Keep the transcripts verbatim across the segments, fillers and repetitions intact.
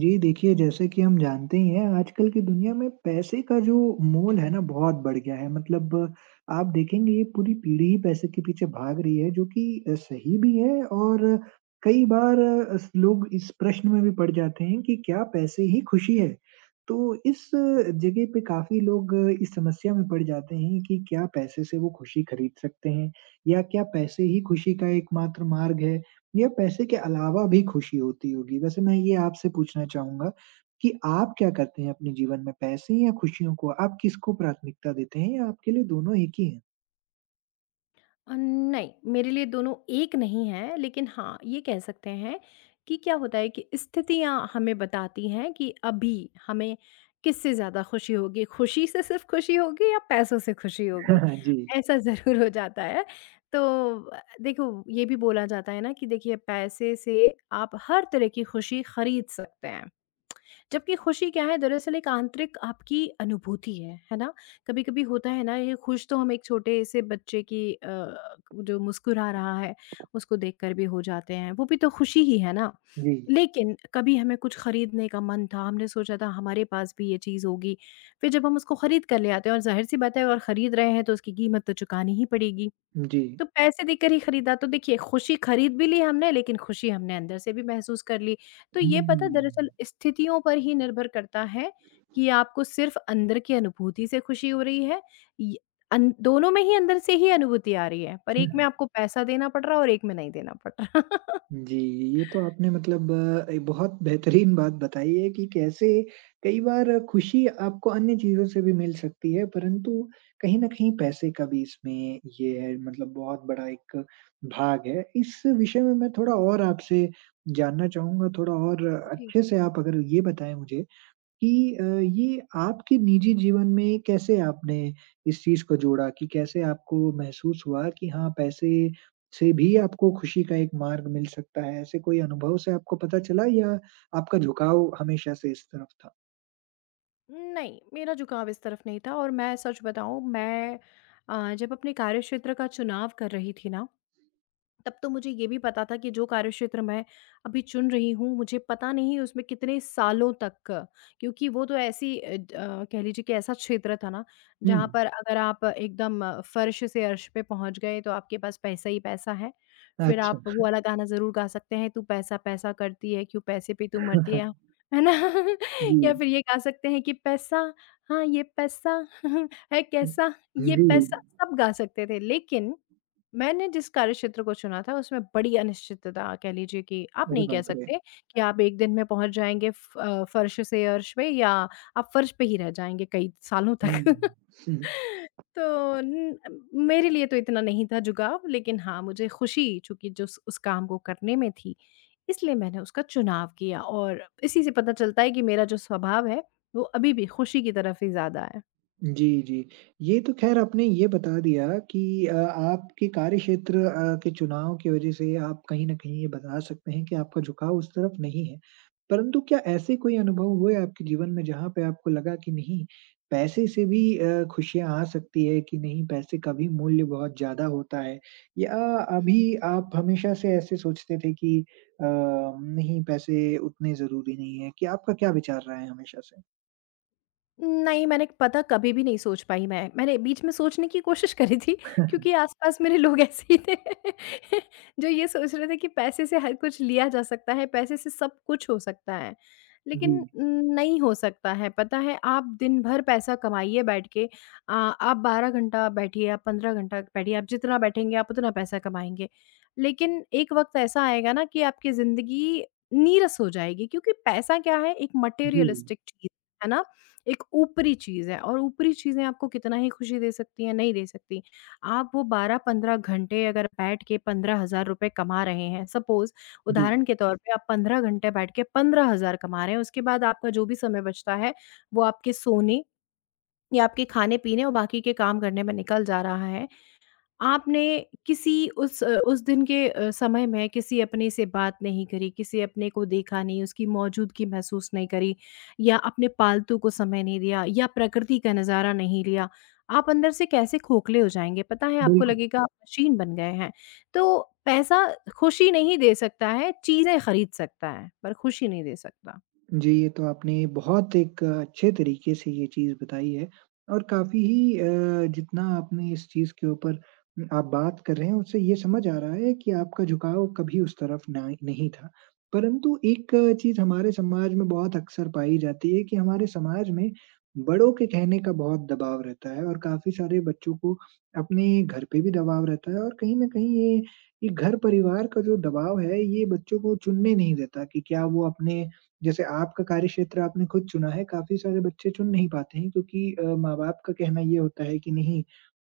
जी, देखिए जैसे कि हम जानते ही हैं आजकल की दुनिया में पैसे का जो मोल है ना बहुत बढ़ गया है। मतलब आप देखेंगे ये पूरी पीढ़ी ही पैसे के पीछे भाग रही है जो कि अ, सही भी है और कई बार अ, स लोग इस प्रश्न में भी पड़ जाते हैं कि क्या पैसे ही खुशी है? तो इस अ, जगह पे काफ़ी लोग अ, इस समस्या में पड़ जाते हैं कि क्या पैसे से वो खुशी खरीद सकते हैं? या क्या पैसे ही खुशी का एकमात्र मार्ग है? या पैसे के अलावा भी खुशी होती होगी। वैसे मैं ये आपसे पूछना चाहूँगा कि आप क्या करते हैं अपने जीवन में पैसे या खुशियों को? आप किसको प्राथमिकता देते हैं या आपके लिए दोनों एक ही हैं? अ, नहीं, मेरे लिए दोनों एक नहीं है, लेकिन हाँ, ये कह सकते हैं कि क्या होता है कि स्थितियाँ हमें बताती हैं कि अभी हमें किससे ज़्यादा खुशी होगी, खुशी से सिर्फ़ खुशी होगी या पैसों से खुशी होगी, जी, ऐसा ज़रूर हो जाता है। तो अ, देखो, ये भी बोला जाता है ना कि देखिए पैसे से आप हर तरह की खुशी खरीद सकते हैं। जबकि खुशी क्या है, दरअसल एक आंतरिक आपकी अनुभूति है, है ना? कभी-कभी होता है ना, ये खुश तो हम एक छोटे से बच्चे की अ, जो मुस्कुरा रहा है, उसको देखकर भी हो जाते हैं, वो भी तो खुशी ही है ना। जी, लेकिन कभी हमें कुछ खरीदने का मन था, हमने सोचा था हमारे पास भी ये चीज़ होगी, फिर जब हम उसको खरीद कर ले आते हैं और ज़ाहिर-सी बात है अगर खरीद रहे हैं तो उसकी कीमत तो चुकानी ही पड़ेगी। जी। तो पैसे देकर ही खरीदा, तो देखिए खुशी खरीद भी ली हमने, लेकिन खुशी हमने अंदर से भी महसूस कर ली। तो ये पता दरअसल हुँ। स्थितियों पर ही निर्भर करता है कि आपको सिर्फ़ अंदर की अनुभूति से खुशी हो रही है य अन दोनों में ही अंदर से ही अनुभूति आ रही है, पर एक में आपको पैसा देना पड़ रहा है और एक में नहीं देना पड़ रहा। जी, ये तो आपने मतलब अ, एक बहुत बेहतरीन बात बताई है कि कैसे कई बार खुशी आपको अन्य चीज़ों से भी मिल सकती है, परंतु कहीं न कहीं पैसे का भी इसमें ये है मतलब बहुत बड़ा एक भाग है। इस विषय में मैं थोड़ा और आपसे जानना चाहूँगा, थोड़ा और जी। अच्छे से आप अगर ये बताएँ मुझे कि अ, ये आपके निजी जीवन में कैसे आपने इस चीज़ को जोड़ा कि कैसे आपको महसूस हुआ कि हाँ, पैसे से भी आपको खुशी का एक मार्ग मिल सकता है? ऐसे कोई अनुभव से आपको पता चला या आपका झुकाव हमेशा से इस तरफ था? नहीं, मेरा झुकाव इस तरफ नहीं था, और मैं सच बताऊँ, मैं अ, जब अपने कार्यक्षेत्र का चुनाव कर रही थी ना, तब तो मुझे ये भी पता था कि जो कार्यक्षेत्र मैं अभी चुन रही हूँ, मुझे पता नहीं उसमें कितने सालों तक, क्योंकि वो तो ऐसी अ, ज- अ, कह लीजिए कि ऐसा क्षेत्र था ना, हुँ, जहाँ पर अगर आप एकदम अ, फर्श से अर्श पे पहुँच गए तो आपके पास पैसा ही पैसा है। फिर आप अच्छा। वो वाला गाना ज़रूर गा सकते हैं, तू पैसा पैसा करती है, क्यों पैसे पे तू मरती है है ना। जी। या फिर ये गा सकते हैं कि पैसा, हाँ ये पैसा है कैसा, ये जी। पैसा, सब गा सकते थे। लेकिन मैंने जिस कार्यक्षेत्र को चुना था, उसमें बड़ी अनिश्चितता, कह लीजिए कि आप अरे नहीं कह बाप रे! सकते कि आप एक दिन में पहुँच जाएँगे फ अ, फर्श से अर्श पे, या आप फर्श पे ही रह जाएँगे कई सालों तक। हुँ। तो न मेरे लिए तो इतना नहीं था जुगाव, लेकिन हाँ, मुझे खुशी चूँकि जिस उस उस काम को करने में थी, इसलिए मैंने उसका चुनाव किया, और इसी से पता चलता है कि मेरा जो स्वभाव है, वो अभी भी खुशी की तरफ ही ज़्यादा है। जी, जी। ये तो ख़ैर आपने ये बता दिया कि अ, आपके कार्यक्षेत्र अ, के चुनाव की वज़ह से आप कहीं न कहीं ये बता सकते हैं कि आपका झुकाव उस तरफ नहीं है। परंतु क्या ऐसे कोई अनुभव हुए आपके जीवन में जहाँ पे आपको लगा कि नहीं, पैसे से भी अ, खुशियाँ आ सकती है कि नहीं पैसे का भी मूल्य बहुत ज़्यादा होता है? या अभी आप हमेशा से ऐसे सोचते थे कि अ, नहीं पैसे उतने ज़रूरी नहीं है? कि आपका क्या विचार रहा है हमेशा से? नहीं, मैंने पता कभी भी नहीं सोच पाई मैं। मैंने बीच में सोचने की कोशिश करी थी क्योंकि आस-पास मेरे लोग ऐसे ही थे, जो ये सोच रहे थे कि पैसे से हर कुछ लिया जा सकता है, पैसे से सब कुछ हो सकता है। जी, लेकिन नहीं हो सकता है, पता है? आप दिन भर पैसा कमाइए बैठ के। अ, आप बारह घंटा बैठिए, आप पंद्रह घंटा बैठिए, आप जितना बैठेंगे आप उतना पैसा कमाएँगे। लेकिन एक वक़्त ऐसा आएगा ना कि आपकी ज़िंदगी नीरस हो जाएगी, क्योंकि पैसा क्या है, एक जी, मटेरियलिस्टिक चीज़, है ना? एक ऊपरी चीज़ है, और ऊपरी चीज़ें आपको कितना ही खुशी दे सकती हैं, नहीं दे सकती। आप वो बारह पंद्रह घंटे अगर बैठ के पंद्रह हज़ार रुपए कमा रहे हैं, सपोज़, जी। उदाहरण के तौर पे आप पंद्रह घंटे बैठ के पंद्रह हज़ार कमा रहे हैं, उसके बाद आपका जो भी समय बचता है, वो आपके सोने या आपके खाने-पीने और बाकी के काम करने में निकल जा रहा है। आपने किसी उस अ, उस दिन के अ, समय में किसी अपने से बात नहीं करी, किसी अपने को देखा नहीं, उसकी मौजूदगी महसूस नहीं करी, या अपने पालतू को समय नहीं दिया, या प्रकृति का नज़ारा नहीं लिया, आप अंदर से कैसे खोखले हो जाएँगे, पता है, आपको बिल्कुल। लगेगा आप मशीन बन गए हैं। तो पैसा खुशी नहीं दे सकता है, चीज़ें खरीद सकता है, पर खुशी नहीं दे सकता। जी, ये तो आपने बहुत एक अच्छे तरीके से ये चीज़ बताई है और काफ़ी ही अ, जितना आपने इस चीज़ के ऊपर आप बात कर रहे हैं, उससे ये समझ आ रहा है कि आपका झुकाव कभी उस तरफ ना नहीं था। परंतु एक चीज़ हमारे समाज में बहुत अक्सर पाई जाती है कि हमारे समाज में बड़ों के कहने का बहुत दबाव रहता है और काफ़ी सारे बच्चों को अपने घर पे भी दबाव रहता है और कहीं न कहीं ये ये घर परिवार का जो दबाव है, ये बच्चों को चुनने नहीं देता कि क्या वो अपने जैसे आपका कार्यक्षेत्र आपने खुद चुना है, काफ़ी सारे बच्चे चुन नहीं पाते हैं क्योंकि अ, माँ-बाप का कहना ये होता है कि नहीं,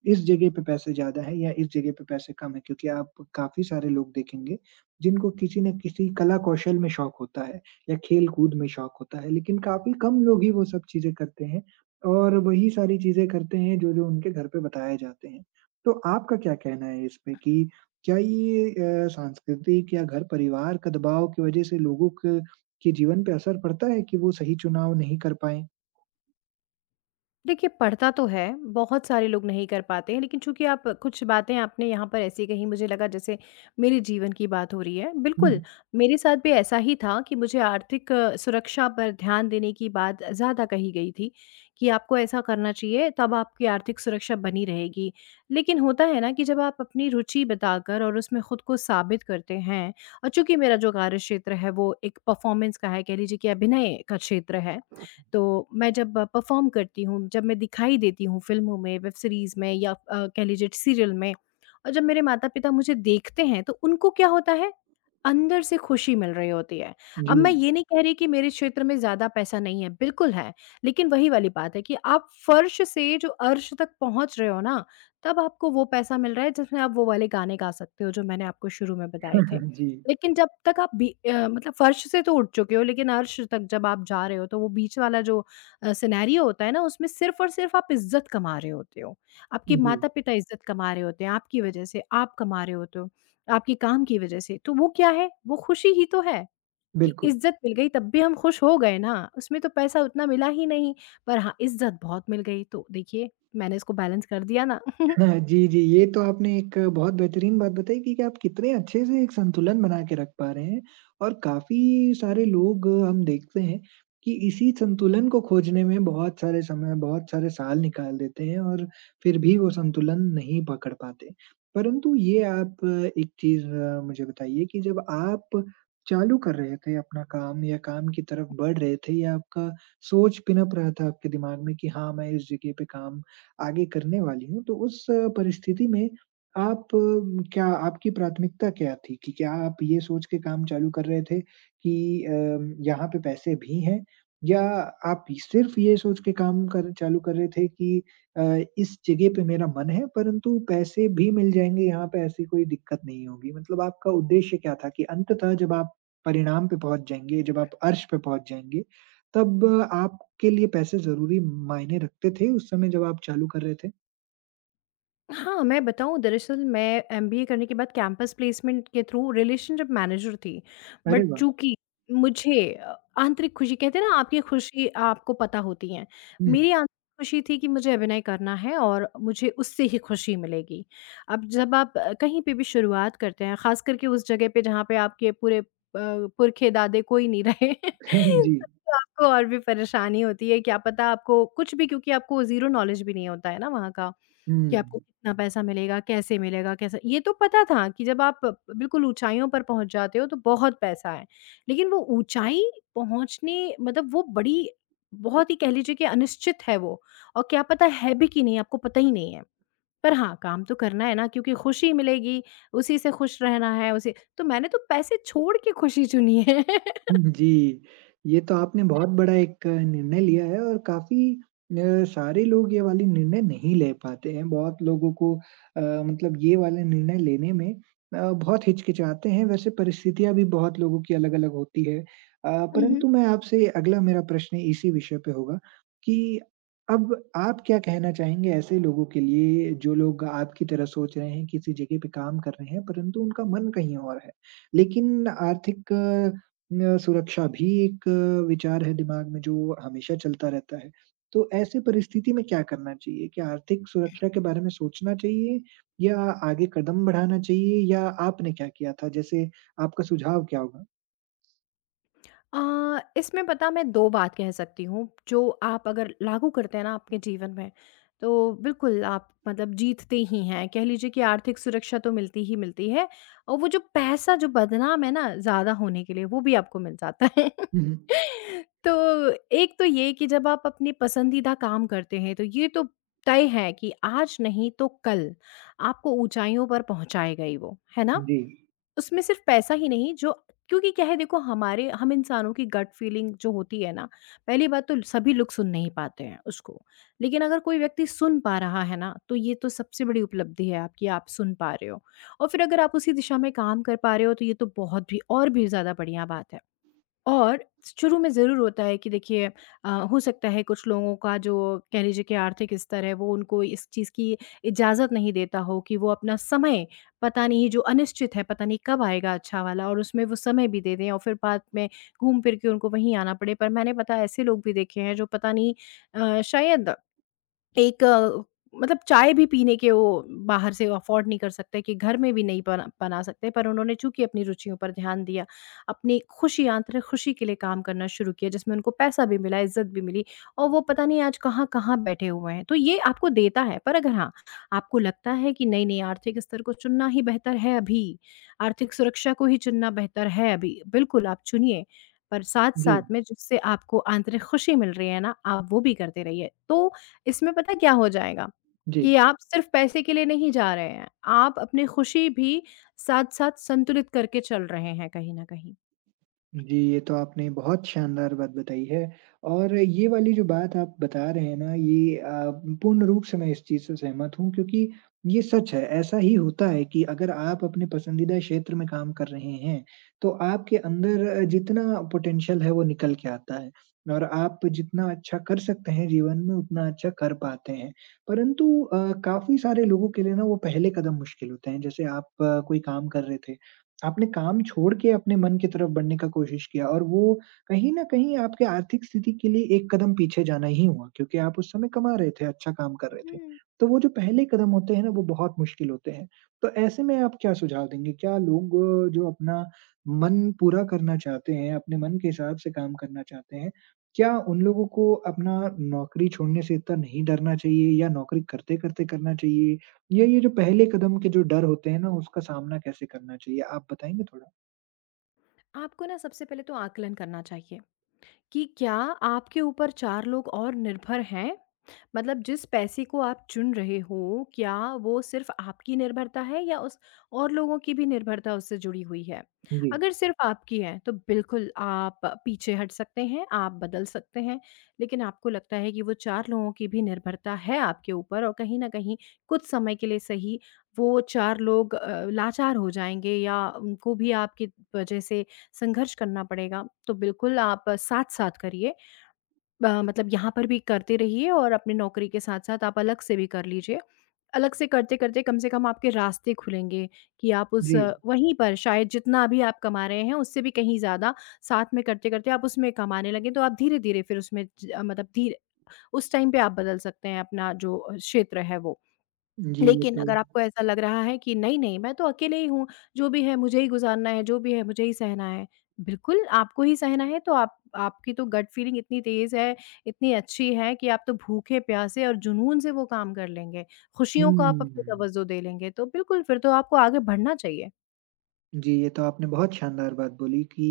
इस जगह पे पैसे ज़्यादा है या इस जगह पे पैसे कम है क्योंकि आप काफ़ी सारे लोग देखेंगे, जिनको किसी न किसी कला-कौशल में शौक होता है या खेल-कूद में शौक होता है, लेकिन काफ़ी कम लोग ही वो सब चीज़ें करते हैं और वही सारी चीज़ें करते हैं जो-जो उनके घर पे बताए जाते हैं। तो आपका क्या कहना है इस पे कि क्या ये अ, सांस्कृतिक या घर परिवार का दबाव की वजह से लोगों के के जीवन पे असर पड़ता है कि वो सही चुनाव नहीं कर पाएँ? देखिए, पढ़ता तो है, बहुत सारे लोग नहीं कर पाते हैं, लेकिन चूँकि आप कुछ बातें, आपने यहाँ पर ऐसी कहीं, मुझे लगा जैसे मेरे जीवन की बात हो रही है। हुँ। बिल्कुल, मेरे साथ भी ऐसा ही था कि मुझे आर्थिक अ, सुरक्षा पर ध्यान देने की बात ज़्यादा कही गई थी, कि आपको ऐसा करना चाहिए, तब आपकी आर्थिक सुरक्षा बनी रहेगी। लेकिन होता है ना कि जब आप अपनी रुचि बताकर और उसमें खुद को साबित करते हैं, और चूँकि मेरा जो कार्यक्षेत्र है वो एक परफ़ॉर्मेंस का है, कह लीजिए कि अभिनय का क्षेत्र है, तो मैं जब परफ़ॉर्म करती हूँ, जब मैं दिखाई देती हूँ फ़िल्मों में, वेब सीरीज़ में, या अ, कह लीजिए सीरियल में, और जब मेरे माता-पिता मुझे देखते हैं, तो उनको क्या होता है, अंदर से खुशी मिल रही होती है। जी। अब मैं ये नहीं कह रही कि मेरे क्षेत्र में ज़्यादा पैसा नहीं है, बिल्कुल है, लेकिन वही वाली बात है कि आप फ़र्श से जो अर्श तक पहुँच रहे हो ना, तब आपको वो पैसा मिल रहा है जिसमें आप वो वाले गाने गा सकते हो, जो मैंने आपको शुरू में बताए थे। जी, लेकिन जब तक आप बी अ, मतलब फर्श से तो उठ चुके हो, लेकिन अर्श तक जब आप जा रहे हो, तो वो बीच वाला जो अ, सिनेरियो होता है ना, उसमें सिर्फ़ और सिर्फ़ आप इज़्ज़त कमा रहे होते हो। आपके जी, माता-पिता इज़्ज़त कमा रहे होते हैं आपकी वज़ह से, आप कमा रहे होते हो आपके काम की वज़ह से। तो वो क्या है? वो खुशी ही तो है कि बिल्कुल। इज़्ज़त मिल गई, तब भी हम खुश हो गए ना, उसमें तो पैसा उतना मिला ही नहीं, पर हाँ, इज़्ज़त बहुत मिल गई। तो देखिए, मैंने इसको बैलेंस कर दिया ना। हाँ, जी, जी। ये तो आपने एक बहुत बेहतरीन बात बताई कि कि आप कितने अच्छे से एक संतुलन बना के रख पा रहे हैं और काफ़ी सारे लोग हम देखते हैं कि इसी संतुलन को खोजने में बहुत सारे समय, बहुत सारे साल निकाल देते हैं और फिर भी वो संतुलन नहीं पकड़ पाते। परंतु ये आप एक चीज़ मुझे बताइए कि जब आप चालू कर रहे थे अपना काम या काम की तरफ बढ़ रहे थे या आपका सोच पिनप रहा था आपके दिमाग में कि हाँ, मैं इस जगह पे काम आगे करने वाली हूँ, तो उस अ, परिस्थिति में आप अ, क्या आपकी प्राथमिकता क्या थी? कि क्या आप ये सोच के काम चालू कर रहे थे कि अम, यहाँ पे पैसे भी हैं? या आप सिर्फ़ ये सोच के काम कर चालू कर रहे थे कि अ, इस जगह पे मेरा मन है, परंतु पैसे भी मिल जाएँगे, यहाँ पे ऐसी कोई दिक्कत नहीं होगी? मतलब आपका उद्देश्य क्या था कि अंततः जब आप परिणाम पे पहुँच जाएँगे, जब आप अर्श पे पहुँच जाएँगे, तब आपके लिए पैसे ज़रूरी मायने रखते थे उस समय जब आप चालू कर रहे थे? हाँ, मैं बताऊँ, दरअसल मैं एमबीए करने के बाद कैंपस प्लेसमेंट के थ्रू रिलेशनशिप मैनेजर थी। अरे बट वाह! चूँकि मुझे अ, आंतरिक खुशी कहते हैं ना, आपकी खुशी आपको पता होती है। हुँ, मेरी आंतरिक खुशी थी कि मुझे अभिनय करना है और मुझे उससे ही खुशी मिलेगी। अब जब आप अ, कहीं पे भी शुरुआत करते हैं, ख़ास करके उस जगह पे जहाँ पे आपके पूरे अ, पुरखे दादे कोई नहीं रहे, जी, तब तो आपको और भी परेशानी होती है। क्या पता आपको कुछ भी, क्योंकि आपको ज़ीरो नॉलेज भी नहीं होता है ना वहाँ का। कि आपको हुँ। कितना पैसा मिलेगा, कैसे मिलेगा, कैसे, ये तो पता था कि जब आप बिल्कुल ऊँचाइयों पर पहुँच जाते हो तो बहुत पैसा है। लेकिन वो ऊँचाई पहुँचने मतलब वो बड़ी, बहुत ही, कह लीजिए कि अनिश्चित है वो, और क्या पता है भी कि नहीं, आपको पता ही नहीं है। पर हाँ, काम तो करना है ना क्योंकि खुशी मिलेगी, उसी से खुश रहना है, उसी तो, मैंने तो पैसे छोड़ के खुशी चुनी है। जी, ये तो आपने बहुत बड़ा एक निर्णय लिया है और काफ़ी अ, सारे लोग ये वाले निर्णय नहीं ले पाते हैं। बहुत लोगों को अ, मतलब ये वाले निर्णय लेने में अ, बहुत हिचकिचाते हैं, वैसे परिस्थितियाँ भी बहुत लोगों की अलग-अलग होती है। अ, मम्म। परंतु मैं आपसे अगला मेरा प्रश्न इसी विषय पे होगा कि अब आप क्या कहना चाहेंगे ऐसे लोगों के लिए जो लोग आपकी तरह सोच रहे हैं, किसी जगह पे काम कर रहे हैं परंतु उनका मन कहीं और है। लेकिन आर्थिक अ, सुरक्षा भी एक अ, विचार है दिमाग में जो हमेशा चलता रहता है। तो ऐसे परिस्थिति में क्या करना चाहिए? क्या आर्थिक सुरक्षा के बारे में सोचना चाहिए या आगे कदम बढ़ाना चाहिए या आपने क्या किया था? जैसे आपका सुझाव क्या होगा? अ, इसमें पता, मैं दो बात कह सकती हूँ, जो आप अगर लागू करते हैं ना आपके जीवन में, तो बिल्कुल आप मतलब जीतते ही हैं। कह लीजिए कि आर्थिक सुरक्षा तो मिलती ही मिलती है, और वो जो पैसा जो बदनाम है ना ज़्यादा होने के लिए, वो भी आपको मिल जाता है। हुँ, हुँ। तो एक तो ये कि जब आप अपने पसंदीदा काम करते हैं, तो ये तो तय है कि आज नहीं तो कल आपको ऊँचाइयों पर पहुँचाएगा ही वो, है ना? जी। उसमें सिर्फ़ पैसा ही नहीं जो, क्योंकि क्या है देखो, हमारे, हम इंसानों की गट फ़ीलिंग जो होती है ना, पहली बात तो सभी लोग सुन नहीं पाते हैं उसको। लेकिन अगर कोई व्यक्ति सुन पा रहा है ना, तो ये तो सबसे बड़ी उपलब्धि है आपकी, आप सुन पा रहे हो। और फिर अगर आप उसी दिशा में काम कर पा रहे हो, तो ये तो बहुत भी, और भी ज़्यादा बढ़िया बात है। और शुरू में ज़रूर होता है कि देखिए, अ, हो सकता है कुछ लोगों का जो, कह लीजिए कि आर्थिक स्तर है, वो उनको इस चीज़ की इजाज़त नहीं देता हो कि वो अपना समय, पता नहीं जो अनिश्चित है, पता नहीं कब आएगा अच्छा वाला, और उसमें वो समय भी दे दें और फिर बाद में घूम फिर के उनको वहीं आना पड़े, पर मैंने, पता है, ऐसे लोग भी देखे हैं जो पता नहीं अ, शायद एक अ, मतलब चाय भी पीने के वो बाहर से अफ़ोर्ड नहीं कर सकते, कि घर में भी नहीं बना बना सकते, पर उन्होंने चूँकि अपनी रुचियों पर ध्यान दिया, अपनी खुशी, आंतरिक खुशी के लिए काम करना शुरू किया, जिसमें उनको पैसा भी मिला, इज़्ज़त भी मिली, और वो पता नहीं आज कहाँ-कहाँ बैठे हुए हैं। तो ये आपको देता है, पर अगर हाँ, आपको लगता है कि नहीं-नहीं आर्थिक स्तर को चुनना ही बेहतर है अभी, आर्थिक सुरक्षा को ही चुनना बेहतर है अभी, बिल्कुल आप चुनिए, पर जी, साथ-साथ में जिससे आपको आंतरिक खुशी मिल रही है ना, आप वो भी करते रहिए। तो इसमें पता है क्या हो जाएगा, जी। कि आप सिर्फ़ पैसे के लिए नहीं जा रहे हैं, आप अपनी खुशी भी साथ-साथ संतुलित करके चल रहे हैं कहीं न कहीं। जी, ये तो आपने बहुत शानदार बात बताई है और ये वाली जो बात आप बता रहे हैं ना ये अ, पूर्ण रूप से मैं इस चीज़ से सहमत हूँ क्योंकि ये सच है, ऐसा ही होता है कि अगर आप अपने पसंदीदा क्षेत्र में काम कर रहे हैं, तो आपके अंदर जितना पोटेंशियल है वो निकल के आता है और आप जितना अच्छा कर सकते हैं जीवन में उतना अच्छा कर पाते हैं। परंतु अ, काफ़ी सारे लोगों के लिए ना वो पहले कदम मुश्किल होते हैं, जैसे आप आ, कोई काम कर रहे थे, आपने काम छोड़ के अपने मन की तरफ बढ़ने का कोशिश किया और वो कहीं न कहीं आपके आर्थिक स्थिति के लिए एक कदम पीछे जाना ही हुआ क्योंकि आप उस समय कमा रहे थे, अच्छा काम कर रहे थे। हुँ, तो वो जो पहले कदम होते हैं ना, वो बहुत मुश्किल होते हैं। तो ऐसे में आप क्या सुझाव देंगे? क्या लोग अ, जो अपना मन पूरा करना चाहते हैं, अपने मन के हिसाब से काम करना चाहते हैं, क्या उन लोगों को अपना नौकरी छोड़ने से इतना नहीं डरना चाहिए या नौकरी करते-करते करना चाहिए? ये ये जो पहले कदम के जो डर होते हैं ना, उसका सामना कैसे करना चाहिए? आप बताएँगे थोड़ा? आपको ना सबसे पहले तो आकलन करना चाहिए, कि क्या आपके ऊपर चार लोग और निर्भर हैं? मतलब जिस पैसे को आप चुन रहे हो, क्या वो सिर्फ़ आपकी निर्भरता है, या उस, और लोगों की भी निर्भरता उससे जुड़ी हुई है? जी। अगर सिर्फ़ आपकी है, तो बिल्कुल आप पीछे हट सकते हैं, आप बदल सकते हैं, लेकिन आपको लगता है कि वो चार लोगों की भी निर्भरता है आपके ऊपर, और कहीं न कहीं कुछ समय के लिए सही, वो चार लोग अ, लाचार हो जाएँगे, या उनको भी आपकी वजह से संघर्ष करना पड़ेगा, तो बिल्कुल आप साथ-साथ करिए। अ, मतलब यहाँ पर भी करते रहिए, और अपनी नौकरी के साथ-साथ आप अलग से भी कर लीजिए। अलग से करते-करते कम से कम आपके रास्ते खुलेंगे, कि आप उस जी। अ, वहीं पर शायद, जितना अभी आप कमा रहे हैं, उससे भी कहीं ज़्यादा साथ में करते-करते आप उसमें कमाने लगें, तो आप धीरे-धीरे फिर उसमें ज अ, मतलब धीरे, उस टाइम पे आप बदल सकते हैं अपना जो अ, क्षेत्र है वो। जी, ये लेकिन तो अगर आपको ऐसा लग रहा है कि नहीं, नहीं मैं तो अकेले ही हूँ, जो भी है मुझे ही गुज़ारना है, जो भी है मुझे ही सहना है। बिल्कुल, आपको ही सहना है तो आप, आपकी तो गट फीलिंग इतनी तेज़ है, इतनी अच्छी है, कि आप तो भूखे-प्यासे और जुनून से वो काम कर लेंगे। खुशियों को आप अपनी हुँ। तवज्जो दे लेंगे, तो बिल्कुल फिर तो आपको आगे बढ़ना चाहिए। जी, ये तो आपने बहुत शानदार बात बोली कि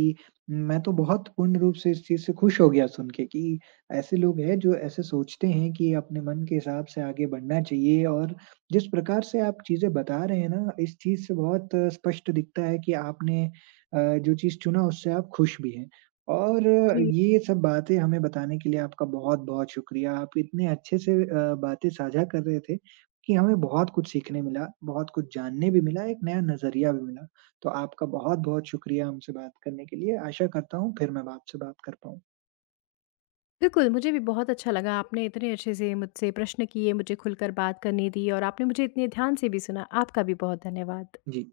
मैं तो बहुत पूर्ण रूप से इस चीज़ से खुश हो गया सुन के कि ऐसे लोग हैं जो ऐसे सोचते हैं कि अपने मन के हिसाब से आगे बढ़ना चाहिए और जिस प्रकार से आप चीज़ें बता रहे हैं ना, इस चीज़ से बहुत अ, स्पष्ट दिखता है कि आपने अ, जो चीज़ चुना उससे आप खुश भी हैं। और अ, जी। ये सब बातें हमें बताने के लिए आपका बहुत-बहुत शुक्रिया। आप इतने अच्छे से अ, बातें साझा कर रहे थे कि हमें बहुत कुछ सीखने मिला, बहुत कुछ जानने भी मिला, एक नया नज़रिया भी मिला। तो आपका बहुत-बहुत शुक्रिया हमसे बात करने के लिए। आशा करता हूँ फिर मैं आपसे बात कर पाऊँ। बिल्कुल, मुझे भी बहुत अच्छा लगा, आपने इतने अच्छे से मुझसे प्रश्न किए, मुझे खुलकर बात करने दी, और आपने मुझे इतने ध्यान से भी सुना। आपका भी बहुत धन्यवाद। जी।